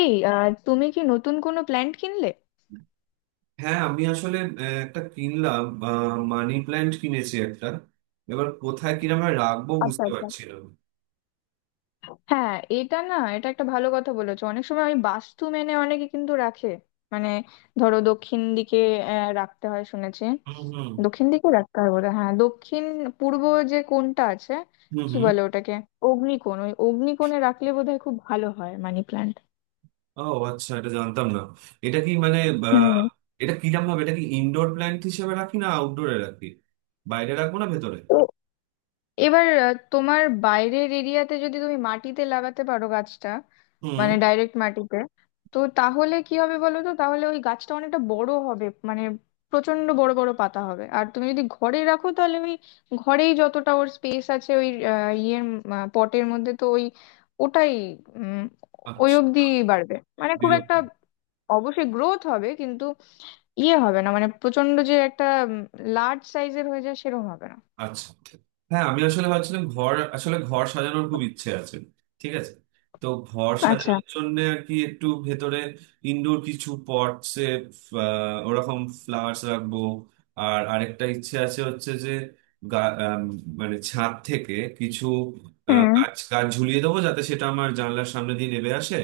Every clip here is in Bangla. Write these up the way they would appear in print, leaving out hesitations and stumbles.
তুমি কি নতুন কোনো প্ল্যান্ট কিনলে? হ্যাঁ, আমি আসলে একটা কিনলাম। মানি প্ল্যান্ট কিনেছি একটা। এবার কোথায় কিরমে রাখবো আচ্ছা বুঝতে আচ্ছা। পারছি না। হ্যাঁ এটা না, এটা একটা ভালো কথা বলেছো। অনেক সময় ওই বাস্তু মেনে অনেকে কিন্তু রাখে। মানে, ধরো দক্ষিণ দিকে রাখতে হয় শুনেছি। হুম হুম দক্ষিণ দিকে রাখতে হয় বলে, হ্যাঁ দক্ষিণ পূর্ব যে কোণটা আছে, হুম কি হুম বলে ওটাকে, অগ্নিকোণ। ওই অগ্নিকোণে রাখলে বোধহয় খুব ভালো হয় মানি প্ল্যান্ট। ও, আচ্ছা, এটা জানতাম না। এটা কি মানে আহ, হুম। এটা কিরম ভাবে, এটা কি ইনডোর প্ল্যান্ট হিসেবে রাখি না আউটডোরে রাখি? বাইরে রাখবো না ভেতরে? তো এবার তোমার বাইরের এরিয়াতে যদি তুমি মাটিতে লাগাতে পারো গাছটা, হুম। মানে ডাইরেক্ট মাটিতে, তো তাহলে কি হবে বলো তো, তাহলে ওই গাছটা অনেকটা বড় হবে। মানে প্রচন্ড বড় বড় পাতা হবে। আর তুমি যদি ঘরে রাখো তাহলে ওই ঘরেই যতটা ওর স্পেস আছে, ওই ইয়ের পটের মধ্যে, তো ওই ওটাই উম, ওই আচ্ছা। অবধি বাড়বে। মানে খুব বিরক্ত। একটা, অবশ্যই গ্রোথ হবে কিন্তু ইয়ে হবে না, মানে প্রচন্ড যে একটা লার্জ সাইজের হয়ে যায় সেরকম হবে না। আচ্ছা। হ্যাঁ, আমি আসলে ভাবছিলাম ঘর, আসলে ঘর সাজানোর খুব ইচ্ছে আছে। ঠিক আছে, তো ঘর আচ্ছা। সাজানোর জন্য আর কি একটু ভেতরে ইনডোর কিছু পটসে ওরকম ফ্লাওয়ার্স রাখবো। আর আরেকটা ইচ্ছে আছে হচ্ছে যে গা- আম, মানে ছাদ থেকে কিছু হুম গাছ গাছ ঝুলিয়ে দেবো যাতে সেটা আমার জানলার সামনে দিয়ে নেবে আসে।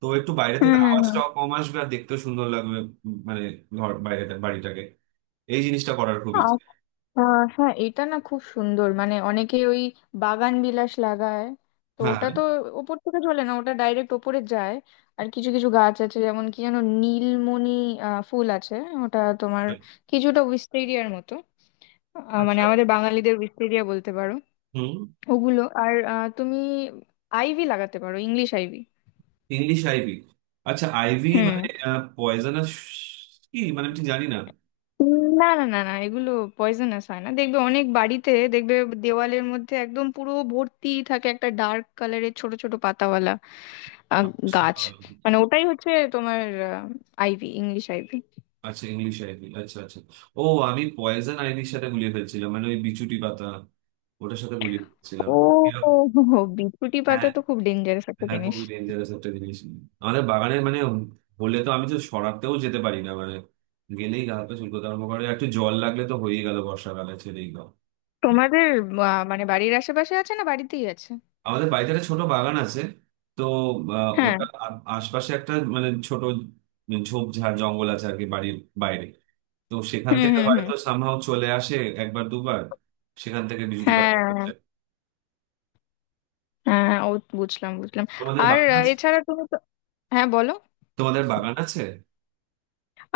তো একটু বাইরে হুম থেকে হুম হুম আওয়াজটাও কম আসবে আর দেখতেও সুন্দর লাগবে। মানে ঘর বাইরে বাড়িটাকে এই জিনিসটা করার খুব ইচ্ছে। আর হ্যাঁ এটা না খুব সুন্দর, মানে অনেকে ওই বাগান বিলাস লাগায়। তো হ্যাঁ। ওটা তো ওপর থেকে চলে না, ওটা ডাইরেক্ট ওপরে যায়। আর কিছু কিছু গাছ আছে যেমন, কি যেন, নীলমণি ফুল আছে, ওটা তোমার কিছুটা উইস্টেরিয়ার মতো। মানে আচ্ছা। আমাদের বাঙালিদের উইস্টেরিয়া বলতে পারো। হুম। ওগুলো, আর তুমি আইভি লাগাতে পারো, ইংলিশ আইভি। English ivy. আচ্ছা, আইভি হুম। মানে পয়জনাস কি মানে, আমি ঠিক জানি না। না না না না, এগুলো পয়জনাস হয় না। দেখবে অনেক বাড়িতে দেখবে দেওয়ালের মধ্যে একদম পুরো ভর্তি থাকে একটা ডার্ক কালারের ছোট ছোট পাতাওয়ালা আহ, আচ্ছা গাছ। মানে ওটাই হচ্ছে তোমার আইভি, ইংলিশ আইভি। আচ্ছা, ইংলিশ আইভি, আচ্ছা আচ্ছা। ও, আমি পয়জন আইভির সাথে গুলিয়ে ফেলছিলাম, মানে ওই বিচুটি পাতা, ওটার সাথে গুলিয়ে ফেলছিলাম, ও। এরকম। হো, হো, বিছুটি পাতা হ্যাঁ। তো খুব ডেঞ্জারাস একটা হ্যাঁ, জিনিস। খুবই ডেঞ্জারাস একটা জিনিস। আমাদের বাগানে মানে হলে তো আমি তো সরাতেও যেতে পারি না, মানে গেলেই গা হাত পা চুলকোতে আরম্ভ করে, একটু জল লাগলে তো হয়েই গেল, বর্ষাকালে ছেড়েই গেল। তোমাদের মানে বাড়ির আশেপাশে আছে, না বাড়িতেই আছে? আমাদের বাড়িতে একটা ছোট বাগান আছে। তো হ্যাঁ। ওটা আশপাশে একটা মানে ছোট ঝোপঝাড় জঙ্গল আছে আর কি বাড়ির বাইরে। তো সেখান হুম থেকে হুম হুম। হয়তো সামহাও চলে আসে একবার দুবার, সেখান থেকে বিজুটি পাতা করতে। হ্যাঁ হ্যাঁ, ও বুঝলাম বুঝলাম। তোমাদের আর বাগান আছে? এছাড়া তুমি তো, হ্যাঁ বলো। তোমাদের বাগান আছে?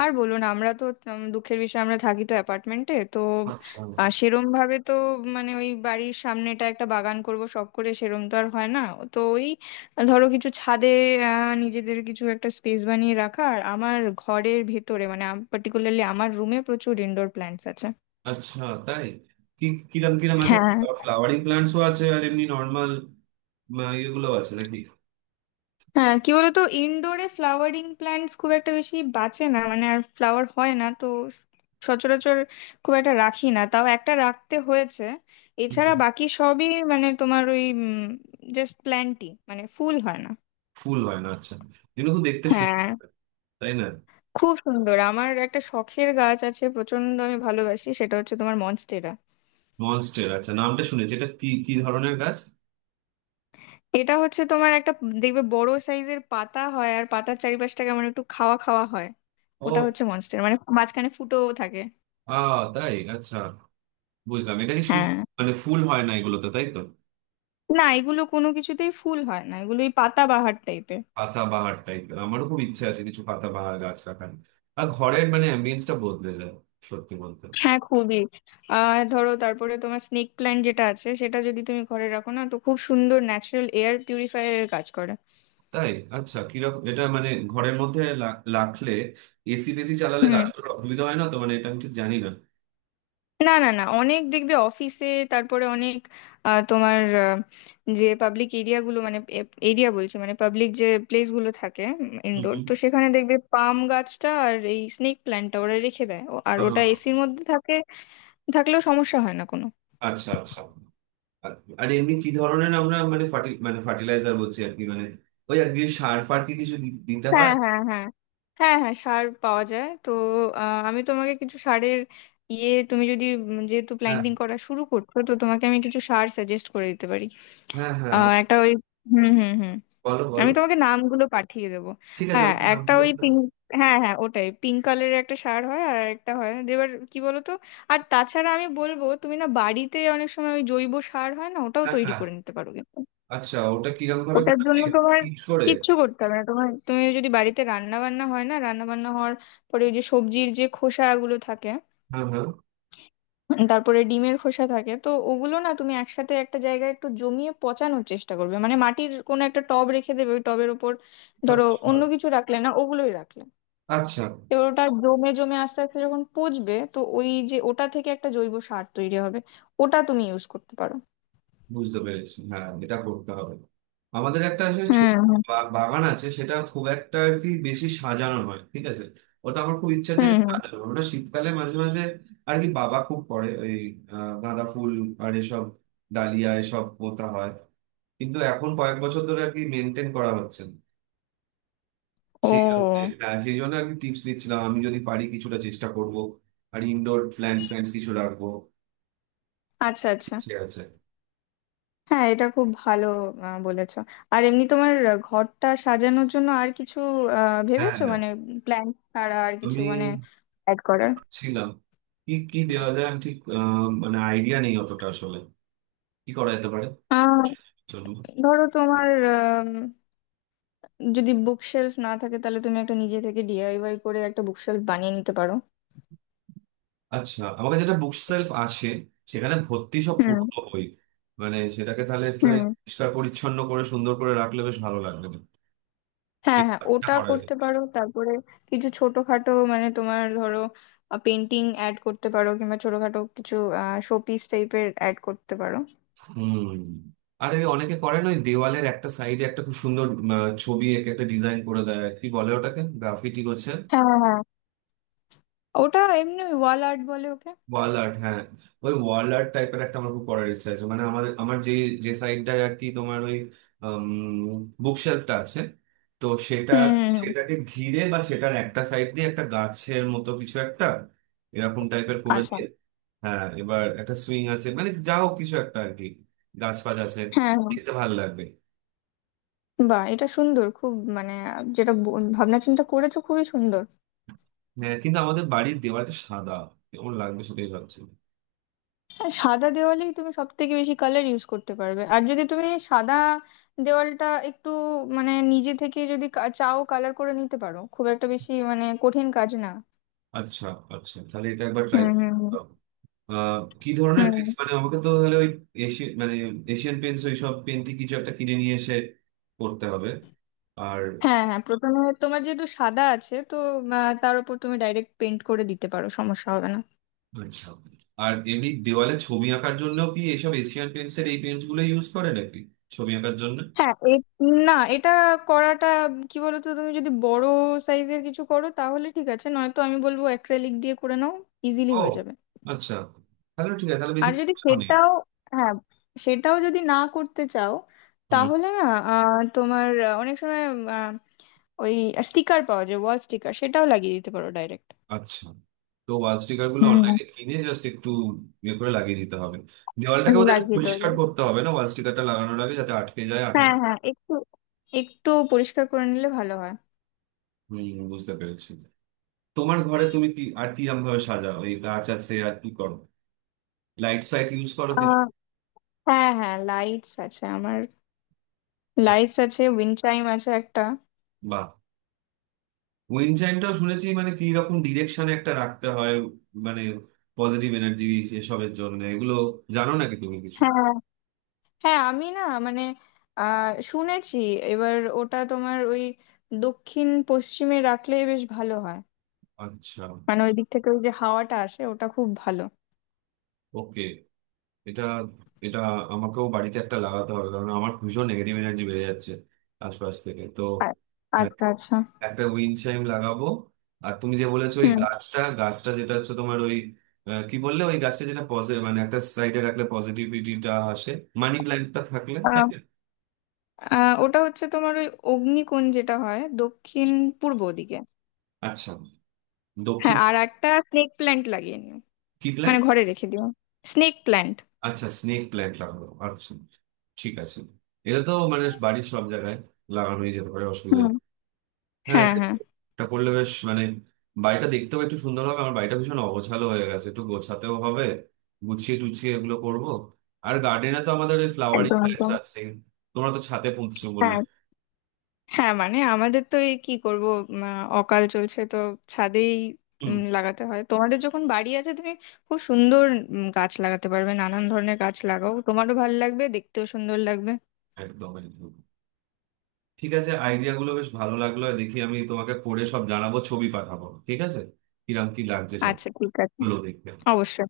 আর বলুন, আমরা তো দুঃখের বিষয় আমরা থাকি তো অ্যাপার্টমেন্টে, তো আচ্ছা সেরম ভাবে তো, মানে ওই বাড়ির সামনেটা একটা বাগান করব শখ করে, সেরম তো আর হয় না। তো ওই, ধরো কিছু ছাদে নিজেদের কিছু একটা স্পেস বানিয়ে রাখা, আর আমার ঘরের ভেতরে, মানে পার্টিকুলারলি আমার রুমে প্রচুর ইনডোর প্ল্যান্টস আছে। আচ্ছা। তাই? কি কিরম কিরম আছে? হ্যাঁ। ফ্লাওয়ারিং প্ল্যান্টসও আছে আর এমনি নর্মাল ইয়েগুলো আছে নাকি? হ্যাঁ কি বলতো, ইনডোরে ফ্লাওয়ারিং প্ল্যান্টস খুব একটা বেশি বাঁচে না, মানে আর ফ্লাওয়ার হয় না তো সচরাচর। খুব একটা রাখি না, তাও একটা রাখতে হয়েছে। হুম। এছাড়া বাকি সবই মানে তোমার ওই জাস্ট প্ল্যান্টই, মানে ফুল হয় না। ফুল হয় না, আচ্ছা। এগুলো তো দেখতে সুন্দর, হ্যাঁ তাই না? খুব সুন্দর। আমার একটা শখের গাছ আছে, প্রচন্ড আমি ভালোবাসি, সেটা হচ্ছে তোমার মনস্টেরা। মনস্টের, আচ্ছা, নামটা শুনেছি। এটা কি কি ধরনের গাছ? এটা হচ্ছে তোমার একটা, দেখবে বড় সাইজের পাতা হয় আর পাতার চারিপাশটা কেমন একটু খাওয়া খাওয়া হয়। ও। ওটা হচ্ছে মনস্টেরা, মানে মাঝখানে ফুটোও থাকে। আ, তাই, আচ্ছা। বুঝলাম, এটা কি শুধু হ্যাঁ। মানে ফুল হয় না এগুলোতে, তাই তো? না এগুলো কোনো কিছুতেই ফুল হয় না, এগুলো ওই পাতাবাহার টাইপের। পাতাবাহার টাইপ আমারও খুব ইচ্ছে আছে কিছু পাতাবাহার গাছ রাখার। আর ঘরের মানে অ্যাম্বিয়েন্সটা বদলে যায় সত্যি বলতে। হ্যাঁ খুবই। আর ধরো তারপরে তোমার স্নেক প্ল্যান্ট যেটা আছে, সেটা যদি তুমি ঘরে রাখো না, তো খুব সুন্দর ন্যাচারাল এয়ার পিউরিফায়ার এর কাজ করে। তাই? আচ্ছা, কিরকম এটা মানে ঘরের মধ্যে রাখলে এসি টেসি চালালে হুম। গাছগুলোর অসুবিধা হয় না তো? মানে এটা আমি ঠিক জানি না। না না না, অনেক দেখবে অফিসে, তারপরে অনেক আহ, তোমার আহ, যে পাবলিক এরিয়া গুলো, মানে এরিয়া বলছি মানে পাবলিক যে প্লেস গুলো থাকে হুম ইনডোর, হুম। তো সেখানে দেখবে পাম গাছটা আর এই স্নেক প্ল্যান্টটা ওরা রেখে দেয় ও- আর ওটা আহ, এসির মধ্যে থাকে। থাকলেও সমস্যা হয় না কোনো। আচ্ছা আচ্ছা। আর আর এমনি কি ধরনের আমরা মানে মানে ফার্টিলাইজার বলছি আর কি, মানে ওই আর কি সার ফার কি কিছু দিতে হ্যাঁ হয়? হ্যাঁ হ্যাঁ হ্যাঁ হ্যাঁ সার পাওয়া যায় তো। আমি তোমাকে কিছু সারের ইয়ে, তুমি যদি যেহেতু হ্যাঁ প্ল্যান্টিং করা শুরু করছো তো তোমাকে আমি কিছু সার সাজেস্ট করে দিতে পারি। হ্যাঁ হ্যাঁ আহ, একটা ওই হুম হুম হুম। বলো আমি বলো। তোমাকে নামগুলো পাঠিয়ে দেবো। ঠিক আছে, হ্যাঁ আমাকে একটা নামগুলো ওই একটু বলো। পিঙ্ক, হ্যাঁ হ্যাঁ ওটাই, পিঙ্ক কালারের একটা সার হয় আর একটা হয়, এবার কি বলো তো। আর তাছাড়া আমি বলবো তুমি না বাড়িতে অনেক সময় ওই জৈব সার হয় না, ওটাও হ্যাঁ তৈরি হ্যাঁ। করে নিতে পারো। আচ্ছা, ওটা কিরম ভাবে ওটার জন্য তোমার হিট করে? কিচ্ছু করতে হবে না, তোমার তুমি যদি বাড়িতে রান্না বান্না হয় না, রান্না বান্না হওয়ার পরে ওই যে সবজির যে খোসাগুলো থাকে, হ্যাঁ হ্যাঁ। তারপরে ডিমের খোসা থাকে, তো ওগুলো না তুমি একসাথে একটা জায়গায় একটু জমিয়ে পচানোর চেষ্টা করবে। মানে মাটির কোনো একটা টব রেখে দেবে, ওই টবের ওপর ধরো আচ্ছা অন্য কিছু রাখলে না, ওগুলোই রাখলে। আচ্ছা, এবার ওটা জমে জমে আস্তে আস্তে যখন পচবে তো ওই যে ওটা থেকে একটা জৈব সার তৈরি হবে, ওটা তুমি ইউজ করতে পারো। বুঝতে পেরেছি। হ্যাঁ, এটা করতে হবে। আমাদের একটা আসলে ছোট হুম হুম বাগান আছে, সেটা খুব একটা আর কি বেশি সাজানো নয়। ঠিক আছে, ওটা আমার খুব ইচ্ছা আছে হুম এটা হুম। সাজানো। ওটা শীতকালে মাঝে মাঝে আর কি বাবা খুব করে ওই গাঁদা ফুল আর এসব ডালিয়া এসব পোঁতা হয়, কিন্তু এখন কয়েক বছর ধরে আর কি মেনটেন করা হচ্ছে না। সেই জন্য। ও হ্যাঁ সেই জন্য আর কি টিপস দিচ্ছিলাম, আমি যদি পারি কিছুটা চেষ্টা করব। আর ইনডোর প্ল্যান্টস প্ল্যান্টস কিছু রাখবো, আচ্ছা আচ্ছা। ইচ্ছে আছে। হ্যাঁ এটা খুব ভালো বলেছো। আর এমনি তোমার ঘরটা সাজানোর জন্য আর কিছু হ্যাঁ ভেবেছো, মানে প্ল্যান ছাড়া আর কিছু, তুমি মানে অ্যাড করার? ছিলাম। কি কি দেওয়া যায় আমি ঠিক মানে আইডিয়া নেই অতটা আসলে কি করা যেতে পারে। আহ, চলুন। ধরো তোমার আম, যদি বুকশেলফ না থাকে, তাহলে তুমি একটা নিজে থেকে ডিআইওয়াই করে একটা বুকশেলফ বানিয়ে নিতে পারো। আচ্ছা, আমার কাছে যেটা বুক সেলফ আছে সেখানে ভর্তি সব হুম পুরনো বই। মানে সেটাকে তাহলে একটু হুম। পরিষ্কার পরিচ্ছন্ন করে সুন্দর করে রাখলে বেশ ভালো লাগবে। হ্যাঁ এটা হ্যাঁ এটা ওটা করা যেতে। করতে পারো। তারপরে কিছু ছোটখাটো মানে তোমার ধরো পেন্টিং অ্যাড করতে পারো, কিংবা ছোটখাটো কিছু শোপিস টাইপের অ্যাড করতে পারো। হুম। আর এই অনেকে করে না ওই দেওয়ালের একটা সাইডে একটা খুব সুন্দর ছবি এঁকে একটা ডিজাইন করে দেয়, আর কি বলে ওটাকে গ্রাফিটি করছে। হ্যাঁ। ওটা এমনি ওয়াল আর্ট বলে ওকে। ওয়াল আর্ট, হ্যাঁ। ওই ওয়াল আর্ট টাইপের একটা আমার খুব করার ইচ্ছা আছে, মানে আমাদের আমার যে যে সাইডটায় আর কি তোমার ওই বুক শেলফটা আছে তো সেটা হুম হুম হুম। সেটাকে ঘিরে বা সেটার একটা সাইড দিয়ে একটা গাছের মতো কিছু একটা এরকম টাইপের করে আচ্ছা। দিয়ে। হ্যাঁ, এবার একটা সুইং আছে মানে যা হোক কিছু একটা আর কি গাছ ফাছ আছে, হ্যাঁ হ্যাঁ। দেখতে ভালো লাগবে। বাহ, এটা সুন্দর খুব, মানে যেটা ভাবনা চিন্তা করেছো খুবই সুন্দর। হ্যাঁ, কিন্তু আমাদের বাড়ির দেওয়ালটা সাদা, কেমন লাগবে সেটাই ভাবছি। হ্যাঁ সাদা দেওয়ালেই তুমি সব থেকে বেশি কালার ইউজ করতে পারবে। আর যদি তুমি সাদা দেওয়ালটা একটু, মানে নিজে থেকে যদি চাও কালার করে নিতে পারো, খুব একটা বেশি মানে কঠিন কাজ না। আচ্ছা আচ্ছা, তাহলে এটা একবার ট্রাই। হুম হুম আহ, কি ধরনের হুম হুম। পেন্টস মানে আমাকে তো তাহলে ওই এশিয়ান মানে এশিয়ান পেন্টস ওই সব পেন্টই কিছু একটা কিনে নিয়ে এসে করতে হবে। আর হ্যাঁ হ্যাঁ, প্রথমে তোমার যেহেতু সাদা আছে তো তার উপর তুমি ডাইরেক্ট পেন্ট করে দিতে পারো, সমস্যা হবে না। আচ্ছা, আর এমনি দেওয়ালে ছবি আঁকার জন্য কি এসব এশিয়ান পেন্টসের এই পেন্টস গুলো ইউজ করে নাকি ছবি আঁকার জন্য? হ্যাঁ এ না, এটা করাটা, কি বলতো, তুমি যদি বড় সাইজের কিছু করো তাহলে ঠিক আছে, নয়তো আমি বলবো অ্যাক্রেলিক দিয়ে করে নাও, ইজিলি ও, হয়ে যাবে। আচ্ছা, তাহলে ঠিক আছে, তাহলে বেশি আর যদি খরচাও নেই। সেটাও, হ্যাঁ সেটাও যদি না করতে চাও, তাহলে না অনেক সময় আহ, ওই স্টিকার পাওয়া যায়, ওয়াল স্টিকার, সেটাও লাগিয়ে দিতে পারো ডাইরেক্ট। আচ্ছা, তো ওয়াল স্টিকার গুলো হুম। অনলাইনে কিনে জাস্ট একটু ইয়ে করে লাগিয়ে দিতে হবে। দেওয়ালটাকে বোধহয় একটু লাগিয়ে দেবো, পরিষ্কার করতে হবে না ওয়াল স্টিকারটা লাগানোর আগে, যাতে আটকে যায় আঠা। হ্যাঁ হ্যাঁ একটু, একটু পরিষ্কার করে নিলে ভালো হয়। হম, বুঝতে পেরেছি। তোমার ঘরে তুমি কি আর কিরম ভাবে সাজাও? এই গাছ আছে, আর কি করো? লাইটস ফাইট ইউজ করো কিছু? আহ, হ্যাঁ হ্যাঁ লাইটস আছে আমার, লাইটস আছে, উইন্ড চাইম আছে একটা। বা, উইন্ড চাইমটাও শুনেছি মানে কি রকম ডিরেকশনে একটা রাখতে হয় মানে পজিটিভ এনার্জি এসবের জন্য এগুলো, জানো নাকি তুমি কিছু? হ্যাঁ হ্যাঁ আমি না মানে শুনেছি। এবার ওটা তোমার ওই দক্ষিণ পশ্চিমে রাখলে বেশ ভালো হয়। আচ্ছা। মানে ওই দিক থেকে ওই যে হাওয়াটা আসে ওটা খুব ভালো। ওকে। এটা এটা আমাকেও বাড়িতে একটা লাগাতে হবে কারণ আমার ভীষণ নেগেটিভ এনার্জি বেড়ে যাচ্ছে আশপাশ থেকে তো। আর- হ্যাঁ, আচ্ছা আচ্ছা। একটা উইন্ড চাইম লাগাবো। আর তুমি যে বলেছো ওই হুম। গাছটা গাছটা যেটা হচ্ছে তোমার ওই কি বললে ওই গাছটা যেটা পজিটিভ মানে একটা সাইডে রাখলে পজিটিভিটিটা আসে, মানি প্ল্যান্টটা থাকলে, তাই আহ, না? আহ, ওটা হচ্ছে তোমার ওই অগ্নিকোণ যেটা হয় দক্ষিণ পূর্ব দিকে। আচ্ছা, দক্ষিণ। হ্যাঁ আর একটা স্নেক প্ল্যান্ট লাগিয়ে নিও, কি প্ল্যান্ট? মানে ঘরে রেখে দিও, স্নেক প্ল্যান্ট। আচ্ছা, স্নেক প্ল্যান্ট লাগাবো, আচ্ছা। ঠিক আছে, এটা তো মানে বাড়ির সব জায়গায় লাগানোই যেতে পারে, অসুবিধা হুম। নেই। হ্যাঁ, হ্যাঁ এটা হ্যাঁ। এটা করলে বেশ মানে বাড়িটা দেখতেও একটু সুন্দর হবে। আমার বাড়িটা ভীষণ অগোছালো হয়ে গেছে, একটু গোছাতেও হবে, গুছিয়ে টুছিয়ে এগুলো করব। আর গার্ডেনে তো আমাদের ওই ফ্লাওয়ারিং একদম প্ল্যান্টস একদম। আছে। তোমরা তো ছাদে পুঁতছো বললে। হ্যাঁ হ্যাঁ, মানে আমাদের তো এই কি করব, উম, অকাল চলছে তো ছাদেই হুম। লাগাতে হয়। তোমাদের যখন বাড়ি আছে তুমি খুব সুন্দর গাছ লাগাতে পারবে, নানান ধরনের গাছ লাগাও, তোমারও ভালো লাগবে, দেখতেও সুন্দর লাগবে। একদম একদম। ঠিক আছে, আইডিয়া গুলো বেশ ভালো লাগলো। দেখি আমি তোমাকে পড়ে সব জানাবো, ছবি পাঠাবো, ঠিক আছে? কিরাম কি লাগছে সব আচ্ছা ঠিক আছে। গুলো দেখবে। অবশ্যই।